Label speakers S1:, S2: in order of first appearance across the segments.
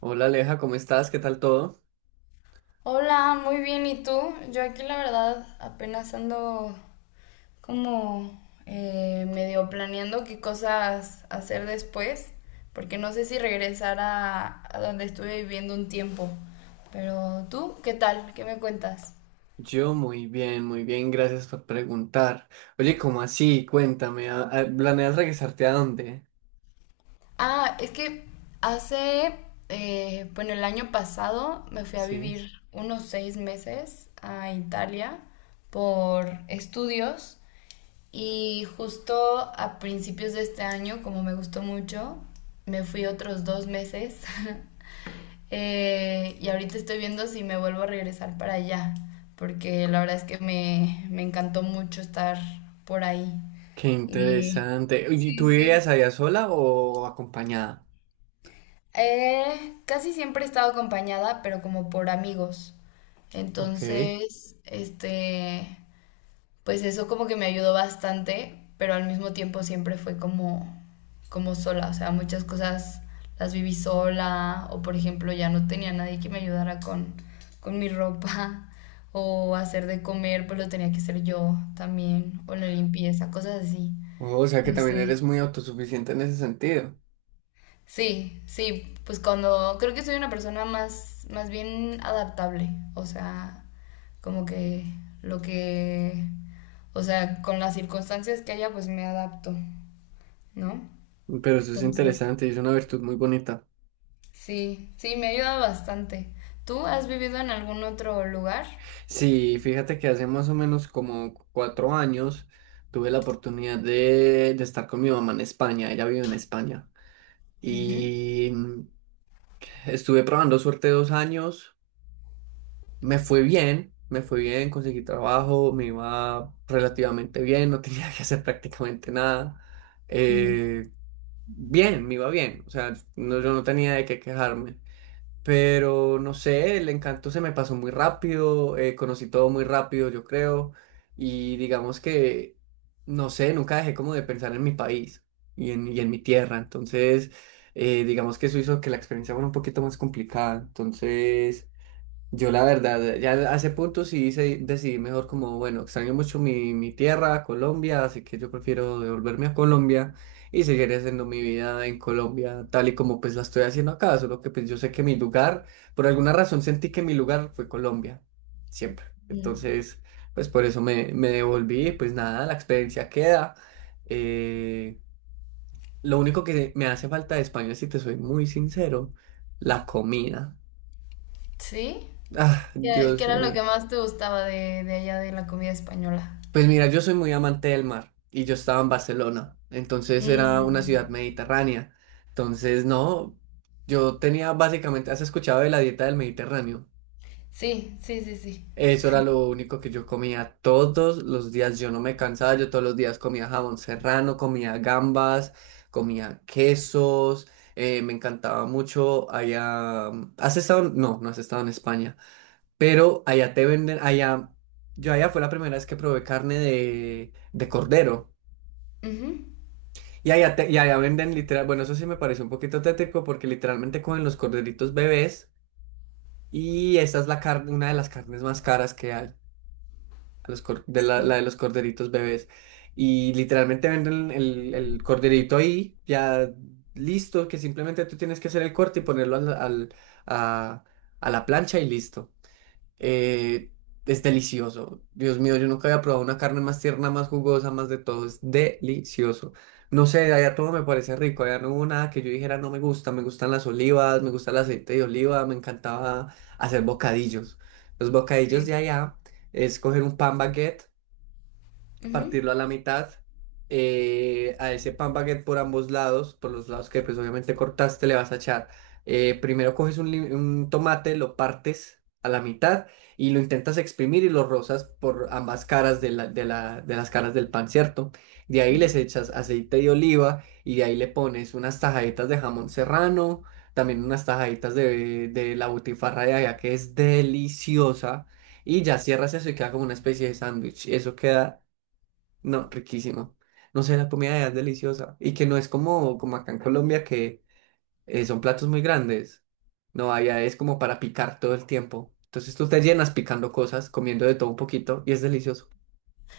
S1: Hola Aleja, ¿cómo estás? ¿Qué tal todo?
S2: Hola, muy bien. ¿Y tú? Yo aquí la verdad apenas ando como medio planeando qué cosas hacer después, porque no sé si regresar a donde estuve viviendo un tiempo. Pero tú, ¿qué tal? ¿Qué me cuentas?
S1: Yo muy bien, gracias por preguntar. Oye, ¿cómo así? Cuéntame, ¿planeas regresarte a dónde?
S2: Ah, es que hace, bueno, el año pasado me fui a
S1: Sí,
S2: vivir unos 6 meses a Italia por estudios y justo a principios de este año, como me gustó mucho, me fui otros 2 meses. Y ahorita estoy viendo si me vuelvo a regresar para allá, porque la verdad es que me encantó mucho estar por ahí.
S1: qué
S2: Y
S1: interesante. Oye, ¿y
S2: sí,
S1: tú vivías
S2: sí.
S1: allá sola o acompañada?
S2: Casi siempre he estado acompañada, pero como por amigos.
S1: Ok.
S2: Entonces, pues eso como que me ayudó bastante, pero al mismo tiempo siempre fue como, como sola. O sea, muchas cosas las viví sola, o por ejemplo, ya no tenía nadie que me ayudara con mi ropa, o hacer de comer, pues lo tenía que hacer yo también, o la limpieza, cosas así.
S1: Oh, o sea que
S2: No
S1: también
S2: sé.
S1: eres muy autosuficiente en ese sentido.
S2: Sí, sí, pues cuando creo que soy una persona más bien adaptable, o sea, como que lo que, o sea, con las circunstancias que haya, pues me adapto, ¿no?
S1: Pero eso es
S2: Entonces,
S1: interesante y es una virtud muy bonita.
S2: sí, sí, me ayuda bastante. ¿Tú has vivido en algún otro lugar?
S1: Sí, fíjate que hace más o menos como cuatro años tuve la oportunidad de estar con mi mamá en España. Ella vive en España.
S2: Ujú.
S1: Y mm, estuve probando suerte dos años, me fue bien, conseguí trabajo, me iba relativamente bien, no tenía que hacer prácticamente nada.
S2: Ujú.
S1: Eh, Bien, me iba bien, o sea, yo no tenía de qué quejarme. Pero no sé, el encanto se me pasó muy rápido, conocí todo muy rápido, yo creo, y digamos que, no sé, nunca dejé como de pensar en mi país y en mi tierra, entonces, digamos que eso hizo que la experiencia fuera un poquito más complicada, entonces... Yo la verdad, ya a ese punto sí decidí mejor como, bueno, extraño mucho mi tierra, Colombia, así que yo prefiero devolverme a Colombia y seguir haciendo mi vida en Colombia, tal y como pues la estoy haciendo acá, solo que pues yo sé que mi lugar, por alguna razón sentí que mi lugar fue Colombia, siempre.
S2: Mm.
S1: Entonces, pues por eso me devolví, pues nada, la experiencia queda. Eh, lo único que me hace falta de España, si te soy muy sincero, la comida.
S2: ¿Sí?
S1: Ah,
S2: ¿Qué
S1: Dios
S2: era lo que
S1: mío.
S2: más te gustaba de allá de la comida española?
S1: Pues mira, yo soy muy amante del mar y yo estaba en Barcelona, entonces era una
S2: Mm.
S1: ciudad mediterránea. Entonces, no, yo tenía básicamente, ¿has escuchado de la dieta del Mediterráneo?
S2: Sí, sí, sí, sí.
S1: Eso era lo único que yo comía todos los días, yo no me cansaba, yo todos los días comía jamón serrano, comía gambas, comía quesos, me encantaba mucho allá. ¿Has estado? No, no has estado en España, pero allá te venden, allá, yo allá fue la primera vez que probé carne de cordero.
S2: Ujú.
S1: Y allá, y allá venden literal, bueno, eso sí me parece un poquito tétrico porque literalmente cogen los corderitos bebés y esta es la carne, una de las carnes más caras que hay, a los de la
S2: Sí,
S1: de los corderitos bebés. Y literalmente venden el corderito ahí, ya listo, que simplemente tú tienes que hacer el corte y ponerlo a, a la plancha y listo. eh, es delicioso. Dios mío, yo nunca había probado una carne más tierna, más jugosa, más de todo. Es delicioso. No sé, allá todo me parece rico. Allá no hubo nada que yo dijera no me gusta. Me gustan las olivas, me gusta el aceite de oliva, me encantaba hacer bocadillos. Los bocadillos
S2: sí.
S1: de allá es coger un pan baguette, partirlo
S2: Ujú,
S1: a la mitad, a ese pan baguette por ambos lados, por los lados que pues obviamente cortaste, le vas a echar, primero coges un tomate, lo partes a la mitad y lo intentas exprimir y lo rozas por ambas caras de, de las caras del pan, ¿cierto? De ahí les
S2: ujú.
S1: echas aceite de oliva y de ahí le pones unas tajaditas de jamón serrano, también unas tajaditas de la butifarra de allá que es deliciosa y ya cierras eso y queda como una especie de sándwich. Eso queda, no, riquísimo. No sé, la comida allá es deliciosa. Y que no es como, como acá en Colombia, que son platos muy grandes. No, allá es como para picar todo el tiempo. Entonces tú te llenas picando cosas, comiendo de todo un poquito, y es delicioso.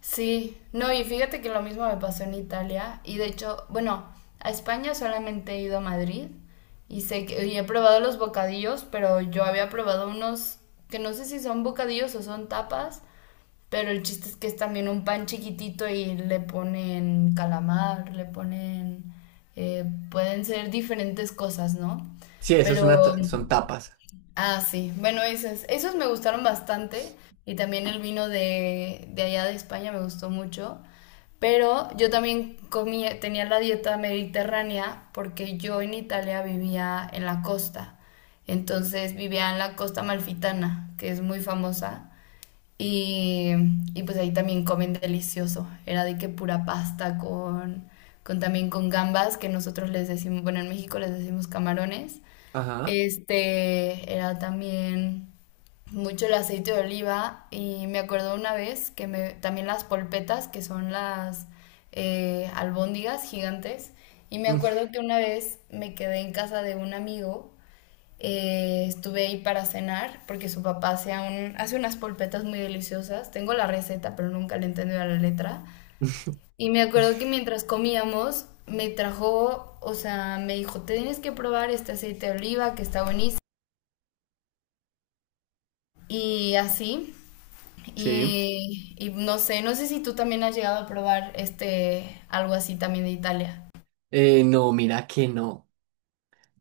S2: Sí, no, y fíjate que lo mismo me pasó en Italia y de hecho, bueno, a España solamente he ido a Madrid y sé que y he probado los bocadillos, pero yo había probado unos que no sé si son bocadillos o son tapas, pero el chiste es que es también un pan chiquitito y le ponen calamar, le ponen, eh, pueden ser diferentes cosas, ¿no?
S1: Sí, eso es
S2: Pero
S1: una son tapas.
S2: Ah, sí. Bueno, esos, esos me gustaron bastante. Y también el vino de allá de España me gustó mucho. Pero yo también comía, tenía la dieta mediterránea porque yo en Italia vivía en la costa. Entonces vivía en la costa malfitana que es muy famosa. Y, y pues ahí también comen delicioso. Era de que pura pasta con también con gambas, que nosotros les decimos, bueno, en México les decimos camarones.
S1: Ajá.
S2: Este era también mucho el aceite de oliva y me acuerdo una vez que me, también las polpetas, que son las albóndigas gigantes, y me
S1: Mm,
S2: acuerdo que una vez me quedé en casa de un amigo, estuve ahí para cenar porque su papá hace, hace unas polpetas muy deliciosas, tengo la receta pero nunca le he entendido a la letra, y me acuerdo que mientras comíamos me trajo, o sea, me dijo, tienes que probar este aceite de oliva que está buenísimo y así.
S1: sí.
S2: Y no sé, no sé si tú también has llegado a probar este algo así también de Italia.
S1: No, mira que no.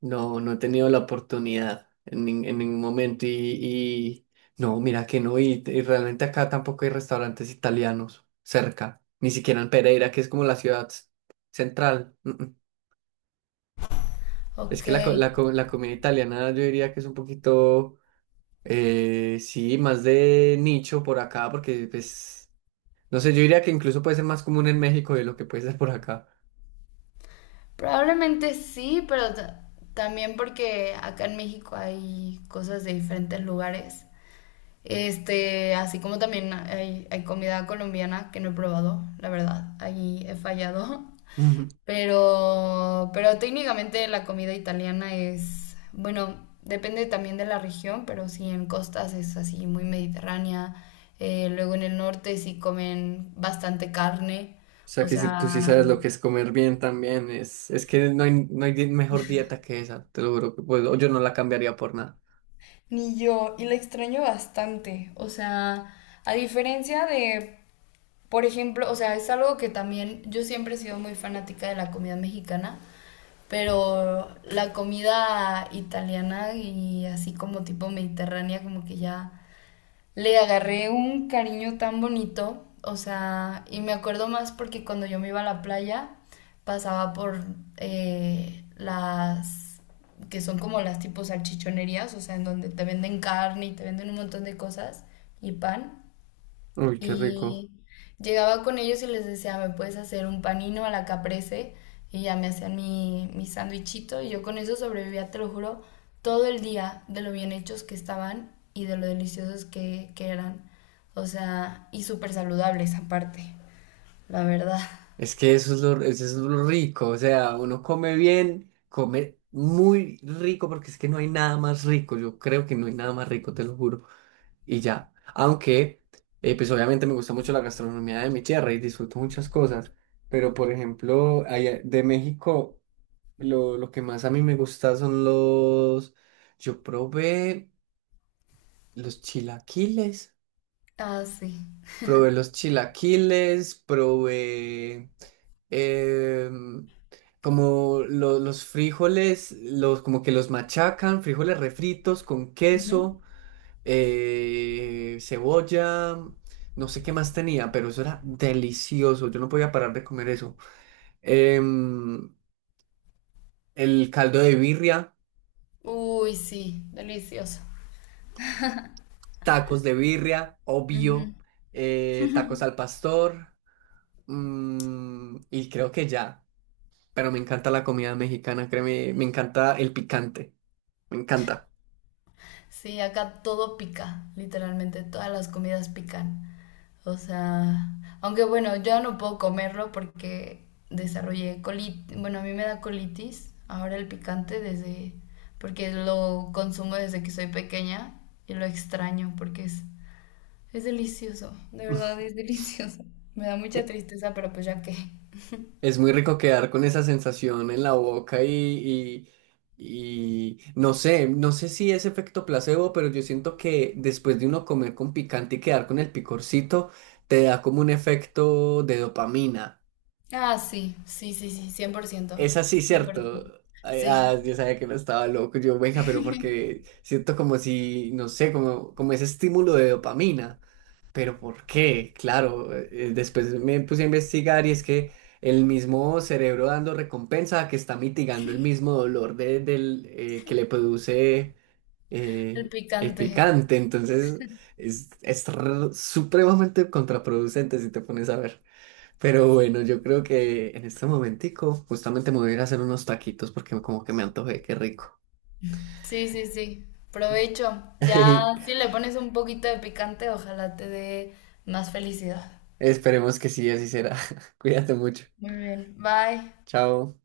S1: No, no he tenido la oportunidad en, en ningún momento no, mira que no, y realmente acá tampoco hay restaurantes italianos cerca, ni siquiera en Pereira, que es como la ciudad central. Mm, mm. Es
S2: Ok,
S1: que la comida italiana yo diría que es un poquito, sí, más de nicho por acá, porque pues, no sé, yo diría que incluso puede ser más común en México de lo que puede ser por acá.
S2: probablemente sí, pero también porque acá en México hay cosas de diferentes lugares. Este, así como también hay comida colombiana que no he probado, la verdad, ahí he fallado. Pero técnicamente la comida italiana es, bueno, depende también de la región, pero sí en costas es así muy mediterránea. Luego en el norte sí comen bastante carne,
S1: O sea
S2: o
S1: que si tú sí
S2: sea,
S1: sabes lo que es comer bien también, es que no hay, no hay mejor dieta que esa, te lo juro que puedo, yo no la cambiaría por nada.
S2: ni yo, y la extraño bastante. O sea, a diferencia de, por ejemplo, o sea, es algo que también yo siempre he sido muy fanática de la comida mexicana. Pero la comida italiana y así como tipo mediterránea, como que ya le agarré un cariño tan bonito. O sea, y me acuerdo más porque cuando yo me iba a la playa, pasaba por las que son como las tipo salchichonerías, o sea, en donde te venden carne y te venden un montón de cosas y pan.
S1: Uy, qué rico.
S2: Y llegaba con ellos y les decía, ¿me puedes hacer un panino a la caprese? Y ya me hacían mi sandwichito y yo con eso sobrevivía, te lo juro, todo el día de lo bien hechos que estaban y de lo deliciosos que eran. O sea, y súper saludables aparte, la verdad.
S1: Es que eso es lo rico, o sea, uno come bien, come muy rico porque es que no hay nada más rico, yo creo que no hay nada más rico, te lo juro. Y ya, aunque, pues obviamente me gusta mucho la gastronomía de mi tierra y disfruto muchas cosas, pero por ejemplo, allá de México... Lo que más a mí me gusta son los... Yo probé los chilaquiles,
S2: Ah, sí.
S1: probé los chilaquiles, probé em, como los frijoles, los, como que los machacan, frijoles refritos con
S2: Ujú.
S1: queso, cebolla, no sé qué más tenía, pero eso era delicioso, yo no podía parar de comer eso. Em, el caldo de birria.
S2: Uy, sí, delicioso.
S1: Tacos de birria, obvio. Tacos al pastor. Mm, y creo que ya. Pero me encanta la comida mexicana, créeme, me encanta el picante. Me encanta.
S2: Sí, acá todo pica, literalmente, todas las comidas pican. O sea, aunque bueno, yo no puedo comerlo porque desarrollé colitis, bueno, a mí me da colitis, ahora el picante porque lo consumo desde que soy pequeña y lo extraño porque es delicioso, de verdad es delicioso. Me da mucha
S1: Eh,
S2: tristeza, pero pues ya que...
S1: Es muy rico quedar con esa sensación en la boca y no sé, no sé si es efecto placebo, pero yo siento que después de uno comer con picante y quedar con el picorcito, te da como un efecto de dopamina.
S2: Ah, sí, sí, sí, sí, cien por ciento,
S1: Es así,
S2: 100%.
S1: ¿cierto? Ay,
S2: Sí,
S1: ah, yo sabía que no estaba loco, yo, venga, pero porque siento como si, no sé, como, como ese estímulo de dopamina. Pero ¿por qué? Claro, después me puse a investigar y es que el mismo cerebro dando recompensa que está mitigando el mismo dolor del, que le produce
S2: el
S1: el
S2: picante.
S1: picante. Entonces es, supremamente contraproducente si te pones a ver. Pero
S2: Sí.
S1: bueno, yo creo que en este momentico justamente me voy a ir a hacer unos taquitos porque como que me antojé, qué rico.
S2: Sí, sí, sí. Provecho. Ya, si le pones un poquito de picante, ojalá te dé más felicidad.
S1: Y esperemos que sí, así será. Cuídate mucho.
S2: Muy bien. Bye.
S1: Chao.